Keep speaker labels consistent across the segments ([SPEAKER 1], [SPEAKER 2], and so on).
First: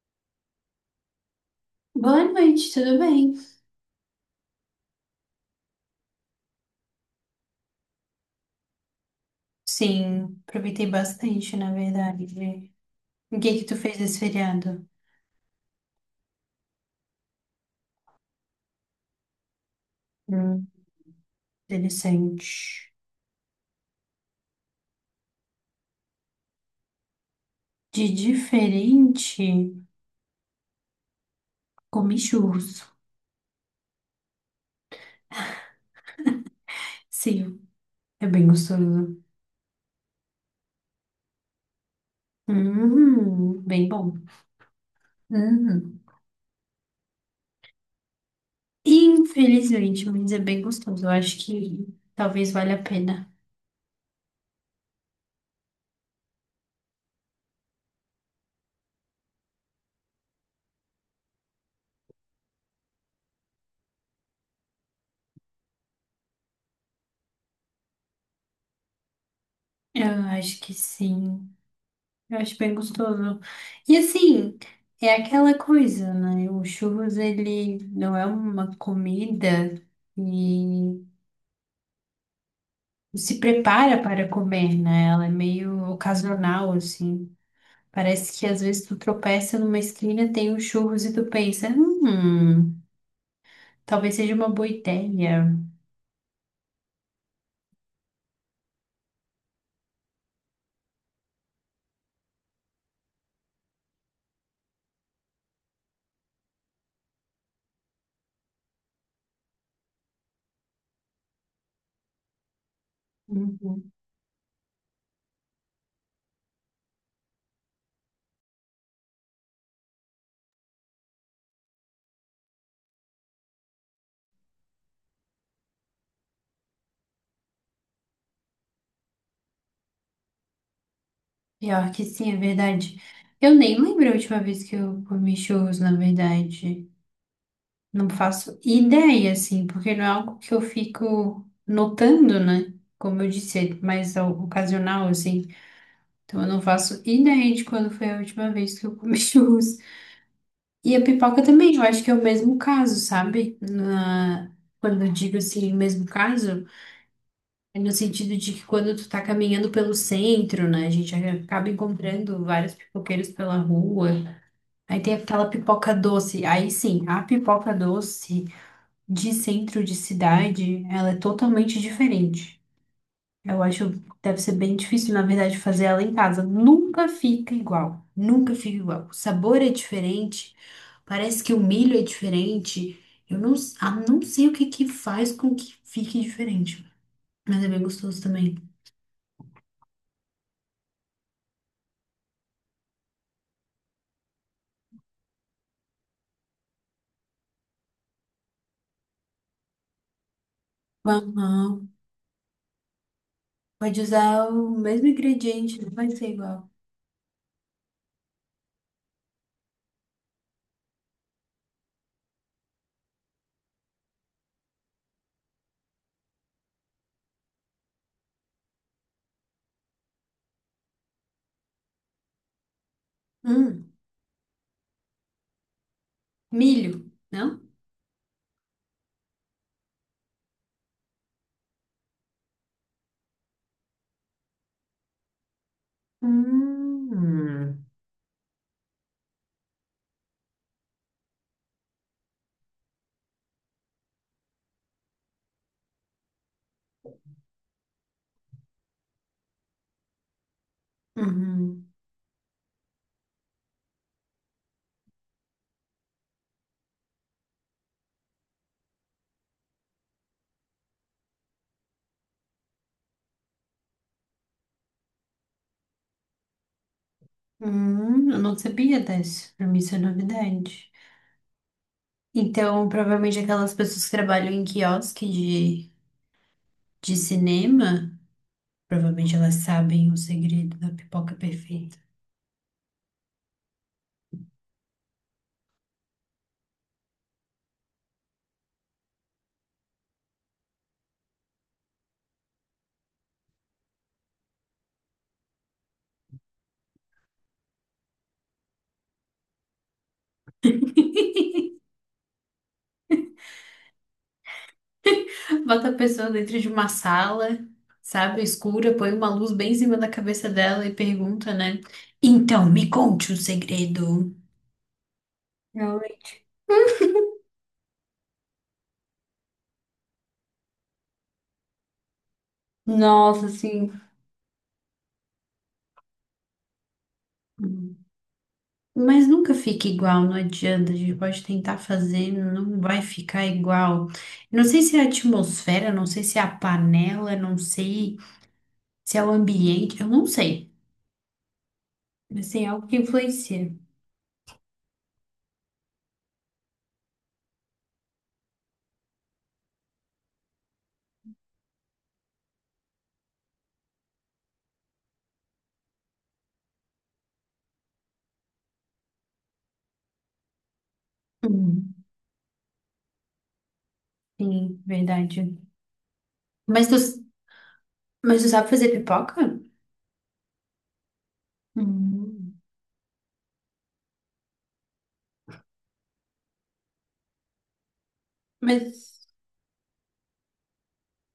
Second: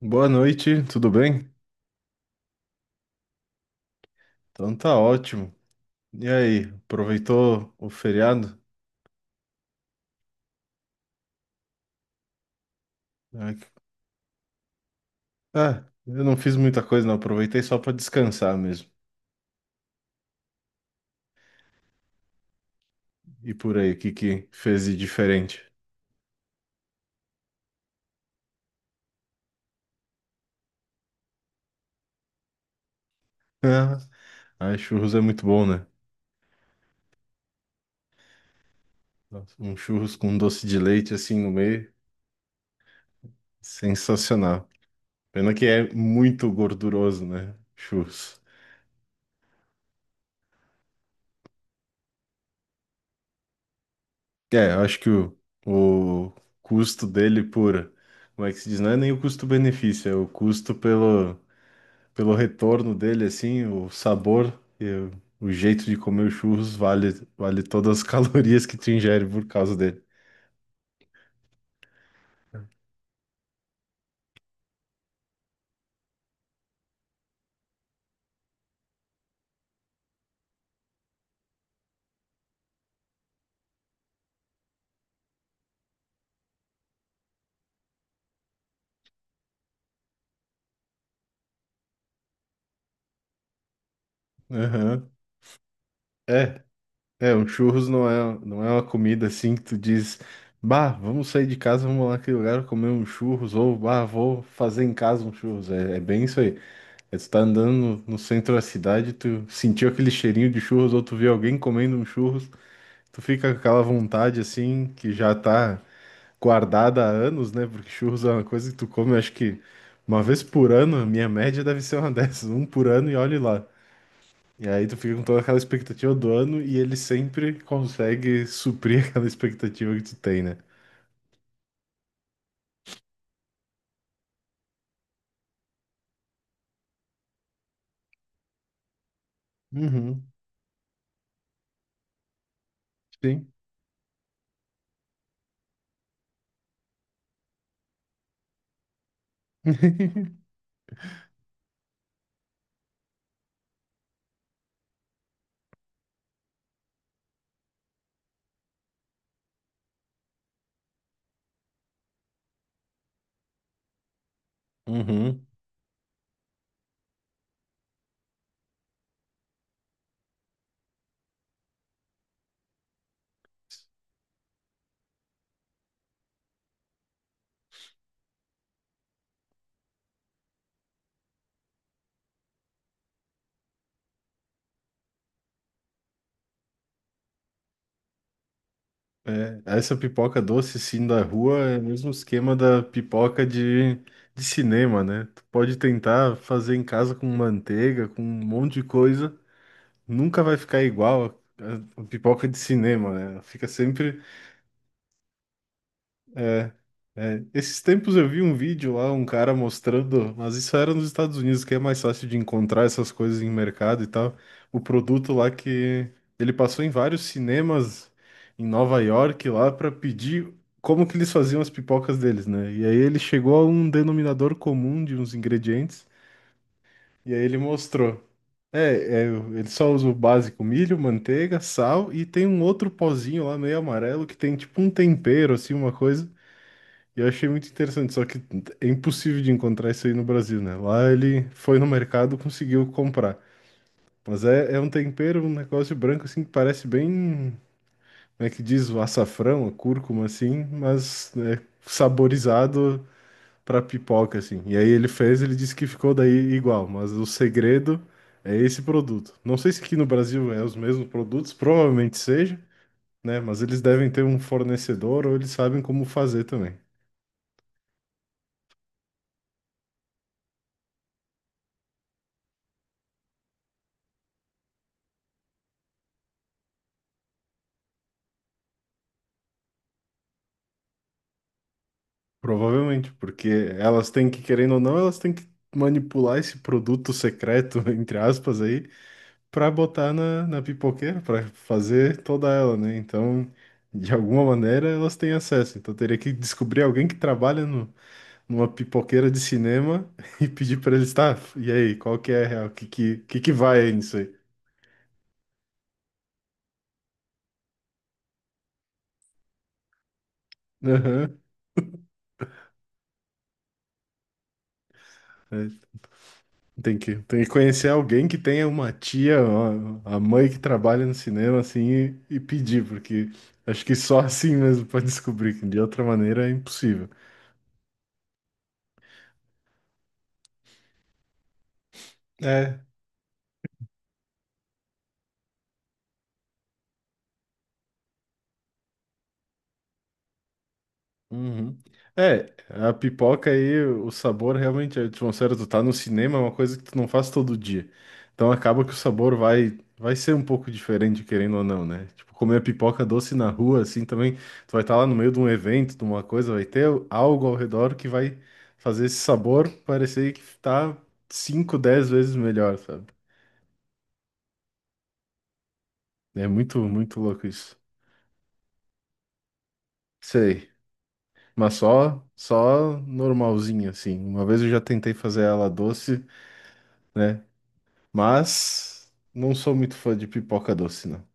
[SPEAKER 1] Boa noite, tudo bem?
[SPEAKER 2] Boa noite, tudo bem?
[SPEAKER 1] Então tá ótimo. E aí, aproveitou o feriado?
[SPEAKER 2] Sim, aproveitei bastante, na verdade. O que
[SPEAKER 1] Ah,
[SPEAKER 2] que
[SPEAKER 1] que-
[SPEAKER 2] tu fez esse feriado?
[SPEAKER 1] ah, eu não fiz muita coisa, não. Aproveitei só pra descansar mesmo.
[SPEAKER 2] Hum, interessante.
[SPEAKER 1] E por aí, o que que fez de diferente?
[SPEAKER 2] De diferente, comi churros.
[SPEAKER 1] Ah, churros é muito bom, né?
[SPEAKER 2] Sim, é bem gostoso.
[SPEAKER 1] Nossa, um churros com doce de leite assim no meio,
[SPEAKER 2] Bem bom.
[SPEAKER 1] sensacional. Pena que é
[SPEAKER 2] Hum.
[SPEAKER 1] muito gorduroso, né? Churros.
[SPEAKER 2] Infelizmente, mas é bem gostoso. Eu acho que talvez valha a pena.
[SPEAKER 1] É, eu acho que o custo dele por. Como é que se diz? Não é nem o custo-benefício, é o custo pelo. Pelo retorno dele, assim, o sabor e o jeito de comer os churros vale, vale todas as calorias que tu ingere por causa dele.
[SPEAKER 2] Eu acho que sim. Eu acho bem gostoso. E assim, é aquela coisa, né? O churros, ele não é uma comida e se prepara para comer, né? Ela é meio ocasional, assim. Parece que às vezes tu tropeça numa esquina, tem um churros e tu pensa, talvez seja uma boa
[SPEAKER 1] Aham.
[SPEAKER 2] ideia.
[SPEAKER 1] É, é, um churros não é uma comida assim que tu diz, bah, vamos sair de casa, vamos lá naquele lugar comer um churros, ou bah, vou fazer em casa um churros. É, é bem isso aí. É, tu tá andando no centro da cidade, tu sentiu aquele cheirinho de churros, ou tu vê alguém comendo um churros, tu fica com aquela
[SPEAKER 2] Uhum.
[SPEAKER 1] vontade assim que já tá guardada há anos, né? Porque churros é uma coisa que tu come, acho que uma vez por ano, a minha média deve ser uma dessas, um por ano e olhe lá. E aí tu fica com toda aquela expectativa do ano e ele sempre consegue suprir aquela expectativa que tu tem, né?
[SPEAKER 2] Pior que sim, é verdade. Eu nem lembro a última vez que eu comi churros, na verdade. Não faço ideia, assim, porque não é
[SPEAKER 1] Uhum,
[SPEAKER 2] algo que eu fico notando, né? Como eu
[SPEAKER 1] sim.
[SPEAKER 2] disse, é mais ocasional, assim. Então eu não faço ideia de quando foi a última vez que eu comi churros. E a pipoca também, eu acho que é o mesmo caso, sabe? Quando eu digo assim, o mesmo caso, é no sentido de que quando tu tá caminhando pelo centro, né? A gente acaba encontrando vários pipoqueiros pela rua. Aí tem
[SPEAKER 1] Uhum.
[SPEAKER 2] aquela pipoca doce. Aí sim, a pipoca doce de centro de cidade, ela é totalmente diferente. Eu acho que deve ser bem difícil, na verdade, fazer ela em casa. Nunca fica igual. Nunca fica igual. O sabor é diferente. Parece que o milho é diferente. Eu não, não sei o que que faz com que fique diferente. Mas é bem gostoso também.
[SPEAKER 1] É, essa pipoca doce, sim, da rua é o mesmo esquema da pipoca de cinema, né? Tu pode tentar fazer em casa com manteiga, com um monte de coisa, nunca vai ficar igual
[SPEAKER 2] Aham.
[SPEAKER 1] a pipoca de cinema, né? Fica
[SPEAKER 2] Pode
[SPEAKER 1] sempre.
[SPEAKER 2] usar o mesmo ingrediente, não vai ser igual.
[SPEAKER 1] é, Esses tempos eu vi um vídeo lá, um cara mostrando, mas isso era nos Estados Unidos, que é mais fácil de encontrar essas coisas em mercado e tal. O produto lá que ele passou em vários cinemas em Nova York lá para pedir como que eles faziam as pipocas deles, né? E aí ele chegou a um
[SPEAKER 2] Hum,
[SPEAKER 1] denominador comum de uns ingredientes.
[SPEAKER 2] milho,
[SPEAKER 1] E aí ele
[SPEAKER 2] não?
[SPEAKER 1] mostrou. Ele só usa o básico milho, manteiga, sal e tem um outro pozinho lá meio amarelo que tem tipo um tempero, assim, uma coisa. E eu achei muito
[SPEAKER 2] Hum.
[SPEAKER 1] interessante, só que é impossível de encontrar isso aí no Brasil, né? Lá ele foi no mercado, conseguiu comprar. Mas é um tempero, um negócio branco assim que parece bem, como é que diz, o açafrão, a cúrcuma assim, mas é,
[SPEAKER 2] Uhum.
[SPEAKER 1] saborizado pra pipoca, assim. E aí ele fez, ele disse que ficou daí igual, mas o segredo é esse produto. Não sei se aqui no Brasil é os mesmos produtos, provavelmente seja, né? Mas eles devem ter um fornecedor ou eles sabem como fazer também.
[SPEAKER 2] Eu não sabia dessa. Pra mim isso é novidade. Então, provavelmente aquelas pessoas que trabalham em quiosque de cinema, provavelmente elas sabem o segredo da pipoca perfeita.
[SPEAKER 1] Provavelmente, porque elas têm que, querendo ou não, elas têm que manipular esse produto secreto, entre aspas, aí, pra botar na pipoqueira, pra fazer toda ela, né? Então, de alguma maneira, elas têm acesso. Então, teria que descobrir alguém que trabalha no numa pipoqueira de cinema e pedir pra eles, tá? E aí, qual que é a real? O que que que vai aí nisso aí?
[SPEAKER 2] Bota a pessoa dentro de uma sala, sabe, escura, põe uma luz bem em cima da cabeça dela e
[SPEAKER 1] Aham.
[SPEAKER 2] pergunta, né? Então, me conte um segredo.
[SPEAKER 1] É,
[SPEAKER 2] Realmente.
[SPEAKER 1] tem que conhecer alguém que tenha uma tia, uma- a mãe que trabalha no cinema, assim, e pedir, porque
[SPEAKER 2] Nossa,
[SPEAKER 1] acho
[SPEAKER 2] assim.
[SPEAKER 1] que só assim mesmo pode descobrir, que de outra maneira é impossível.
[SPEAKER 2] Hum. Mas nunca fica igual, não adianta. A gente pode tentar fazer,
[SPEAKER 1] É
[SPEAKER 2] não vai ficar igual. Não sei se é a atmosfera, não sei se é a panela, não sei se é o ambiente, eu não sei.
[SPEAKER 1] Uhum. É,
[SPEAKER 2] Assim, é algo
[SPEAKER 1] a
[SPEAKER 2] que
[SPEAKER 1] pipoca
[SPEAKER 2] influencia.
[SPEAKER 1] aí, o sabor realmente, é, tipo, sério, tu tá no cinema, é uma coisa que tu não faz todo dia. Então acaba que o sabor vai ser um pouco diferente, querendo ou não, né? Tipo, comer pipoca doce na rua, assim, também, tu vai estar lá no meio de um evento, de uma coisa, vai ter algo ao redor que vai fazer esse sabor parecer que tá cinco
[SPEAKER 2] Hum,
[SPEAKER 1] dez vezes melhor, sabe?
[SPEAKER 2] sim, verdade.
[SPEAKER 1] É muito,
[SPEAKER 2] Mas tu,
[SPEAKER 1] muito louco isso.
[SPEAKER 2] mas tu sabe fazer pipoca?
[SPEAKER 1] Sei. Mas só,
[SPEAKER 2] Hum.
[SPEAKER 1] só normalzinho, assim. Uma vez eu já tentei fazer ela doce, né? Mas
[SPEAKER 2] Mas,
[SPEAKER 1] não sou muito fã de pipoca doce, não.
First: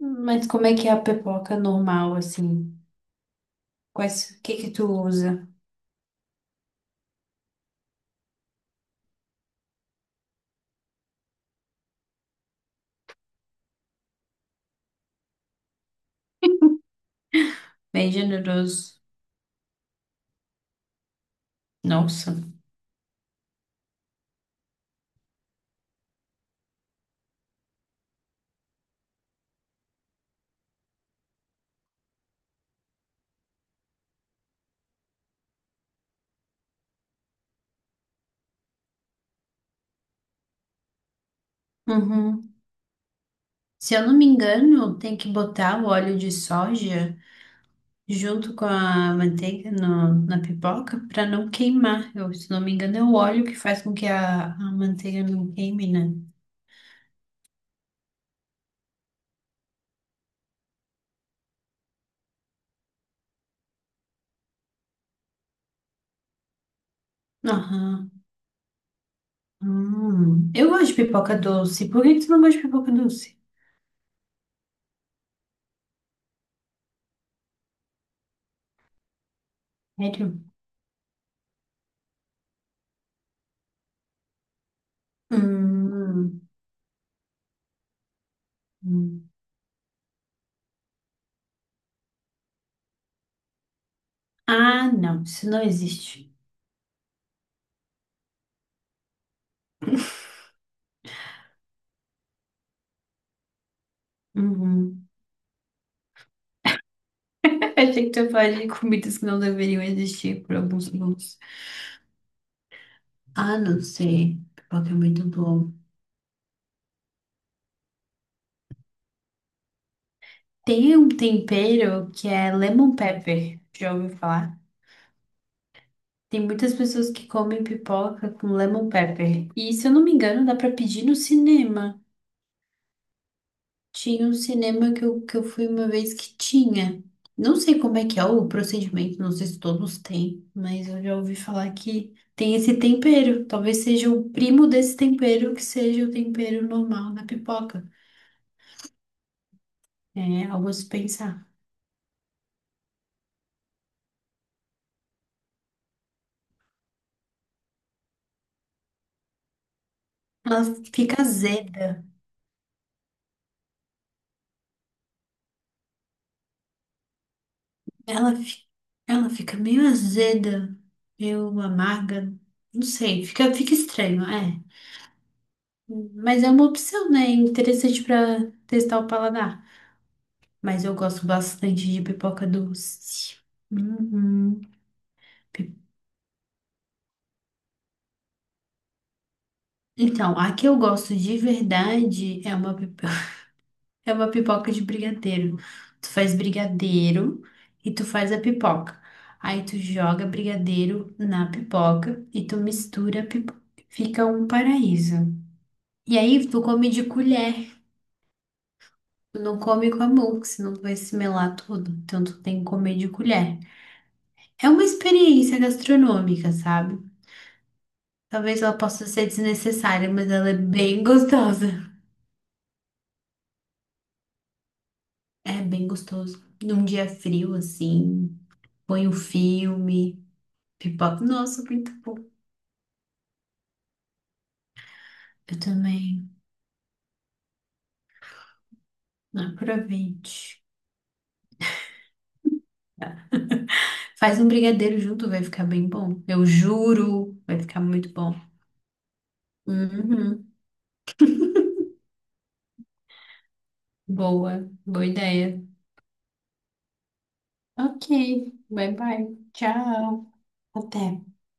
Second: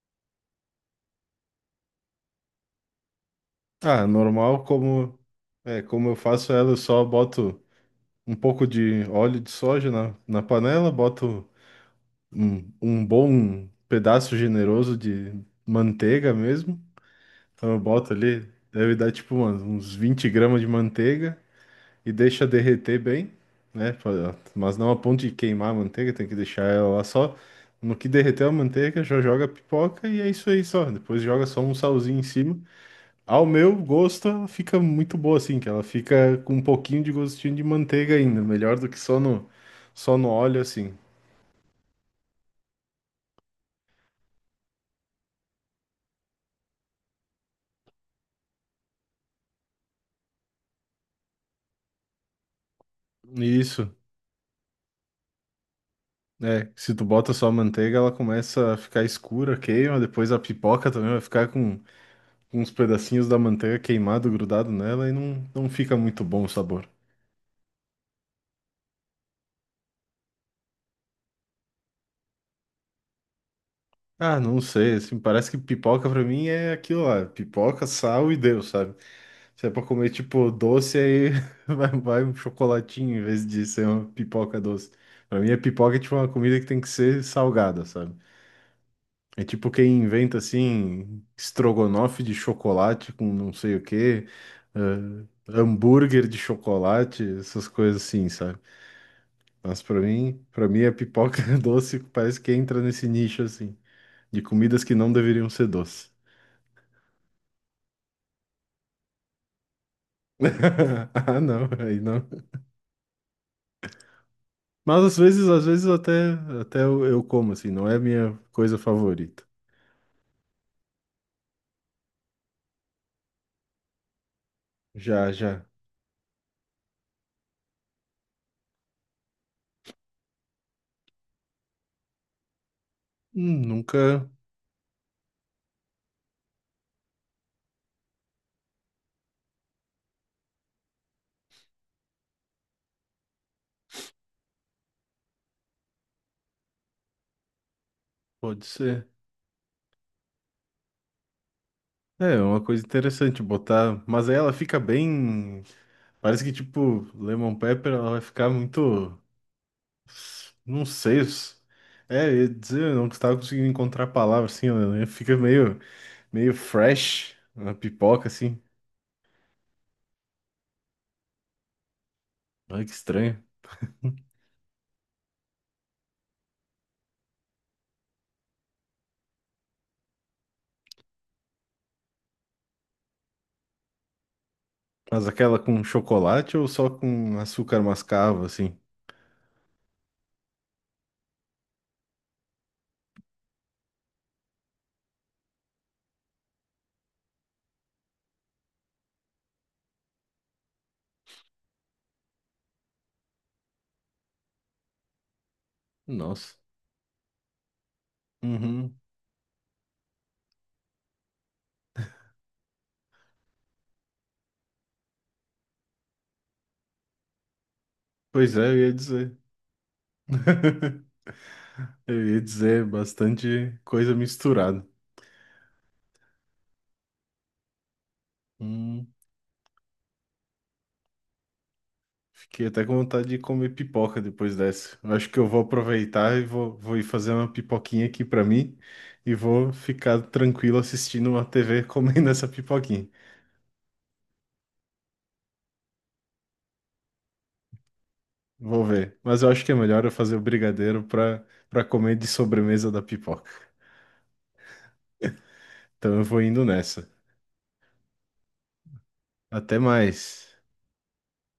[SPEAKER 2] mas como é que é a pipoca normal, assim?
[SPEAKER 1] Ah,
[SPEAKER 2] Quais, o que
[SPEAKER 1] normal,
[SPEAKER 2] que tu
[SPEAKER 1] como
[SPEAKER 2] usa?
[SPEAKER 1] é, como eu faço ela, eu só boto um pouco de óleo de soja na panela, boto um bom pedaço generoso de manteiga mesmo. Então eu
[SPEAKER 2] Bem
[SPEAKER 1] boto ali, deve
[SPEAKER 2] generoso.
[SPEAKER 1] dar tipo uns 20 gramas de manteiga. E
[SPEAKER 2] Nossa.
[SPEAKER 1] deixa derreter bem, né? Mas não a ponto de queimar a manteiga, tem que deixar ela lá só. No que derreter a manteiga, já joga a pipoca e é isso aí só. Depois joga só um salzinho em cima. Ao meu gosto, ela fica muito boa assim, que ela fica com um pouquinho de gostinho de manteiga ainda, melhor do que só no óleo assim.
[SPEAKER 2] Uhum. Se eu não me engano, tem que botar o óleo de soja junto com a manteiga na pipoca para não queimar. Eu, se não me engano, é o óleo que faz com
[SPEAKER 1] Isso.
[SPEAKER 2] que a manteiga não queime, né?
[SPEAKER 1] É, se tu bota só a manteiga, ela começa a ficar escura, queima, depois a pipoca também vai ficar com uns pedacinhos da manteiga queimado, grudado nela e não fica muito bom o sabor.
[SPEAKER 2] Aham. Hum. Eu gosto de pipoca doce. Por que que tu não gosta de pipoca doce?
[SPEAKER 1] Ah, não sei, assim, parece que pipoca pra mim é aquilo lá, pipoca, sal e Deus, sabe? Se é pra comer,
[SPEAKER 2] Sério?
[SPEAKER 1] tipo, doce, aí vai um chocolatinho em vez de ser uma pipoca doce. Pra mim, a pipoca é, tipo, uma
[SPEAKER 2] Hum.
[SPEAKER 1] comida que tem que ser salgada, sabe?
[SPEAKER 2] Hum.
[SPEAKER 1] É tipo quem inventa, assim, estrogonofe de chocolate com não sei o quê,
[SPEAKER 2] Ah, não,
[SPEAKER 1] ah,
[SPEAKER 2] isso não
[SPEAKER 1] hambúrguer
[SPEAKER 2] existe.
[SPEAKER 1] de chocolate, essas coisas assim, sabe? Mas pra mim, a pipoca doce parece que entra nesse nicho, assim, de comidas que
[SPEAKER 2] Uhum.
[SPEAKER 1] não deveriam ser doces.
[SPEAKER 2] Achei que tu ia falar de comidas que não deveriam existir por alguns segundos.
[SPEAKER 1] Ah, não, aí não.
[SPEAKER 2] Ah, não sei. Pipoca é
[SPEAKER 1] Mas às
[SPEAKER 2] muito
[SPEAKER 1] vezes, às
[SPEAKER 2] bom.
[SPEAKER 1] vezes até, até eu como, assim, não é a minha coisa favorita.
[SPEAKER 2] Tem um tempero que é lemon pepper. Já ouviu falar?
[SPEAKER 1] Já, já.
[SPEAKER 2] Tem muitas pessoas que comem pipoca com lemon pepper. E se eu não me engano, dá pra pedir no cinema. Tinha
[SPEAKER 1] Nunca
[SPEAKER 2] um cinema que eu fui uma vez que tinha. Não sei como é que é o procedimento, não sei se todos têm, mas eu já ouvi falar que tem esse tempero. Talvez seja o primo desse tempero que seja o tempero normal na pipoca.
[SPEAKER 1] pode ser.
[SPEAKER 2] É algo a se pensar.
[SPEAKER 1] É, é uma coisa interessante botar, mas aí ela fica bem, parece que tipo, Lemon Pepper, ela vai ficar muito,
[SPEAKER 2] Ela
[SPEAKER 1] não sei,
[SPEAKER 2] fica azeda.
[SPEAKER 1] é, eu ia dizer, eu não estava conseguindo encontrar a palavra, assim, ela né, fica meio, meio fresh na pipoca,
[SPEAKER 2] Ela,
[SPEAKER 1] assim.
[SPEAKER 2] fi- Ela fica meio azeda, meio amarga. Não
[SPEAKER 1] Olha que
[SPEAKER 2] sei,
[SPEAKER 1] estranho.
[SPEAKER 2] fica, fica estranho, é. Mas é uma opção, né? Interessante para testar o paladar. Mas eu gosto bastante de pipoca doce. Uhum.
[SPEAKER 1] Mas aquela
[SPEAKER 2] Pi-
[SPEAKER 1] com chocolate ou só com açúcar mascavo, assim?
[SPEAKER 2] Então, a que eu gosto de verdade é uma, pip- é uma pipoca de brigadeiro. Tu faz brigadeiro e tu faz a pipoca. Aí tu joga brigadeiro na pipoca e tu mistura a pipoca. Fica um paraíso. E aí
[SPEAKER 1] Nossa.
[SPEAKER 2] tu come de colher.
[SPEAKER 1] Uhum.
[SPEAKER 2] Tu não come com a mão, porque senão tu vai se melar tudo. Então tu tem que comer de colher. É uma experiência gastronômica, sabe?
[SPEAKER 1] Pois é,
[SPEAKER 2] Talvez ela
[SPEAKER 1] eu ia
[SPEAKER 2] possa ser
[SPEAKER 1] dizer.
[SPEAKER 2] desnecessária, mas ela é bem gostosa.
[SPEAKER 1] Eu ia dizer bastante coisa misturada.
[SPEAKER 2] É bem gostoso. Num dia frio, assim, põe
[SPEAKER 1] Hum.
[SPEAKER 2] um filme, pipoca. Nossa, muito bom.
[SPEAKER 1] Fiquei até com vontade de comer pipoca depois dessa. Eu acho que eu
[SPEAKER 2] Eu
[SPEAKER 1] vou
[SPEAKER 2] também.
[SPEAKER 1] aproveitar e vou ir fazer uma pipoquinha aqui pra mim e vou ficar
[SPEAKER 2] Aproveite.
[SPEAKER 1] tranquilo assistindo uma TV comendo essa pipoquinha.
[SPEAKER 2] Faz um brigadeiro junto, vai ficar bem bom. Eu juro, vai ficar muito bom.
[SPEAKER 1] Vou ver. Mas eu acho que é melhor eu fazer o
[SPEAKER 2] Uhum.
[SPEAKER 1] brigadeiro pra para comer de sobremesa da pipoca.
[SPEAKER 2] Boa ideia.
[SPEAKER 1] Então eu vou indo nessa.
[SPEAKER 2] Ok, bye bye.
[SPEAKER 1] Até
[SPEAKER 2] Tchau.
[SPEAKER 1] mais.
[SPEAKER 2] Até.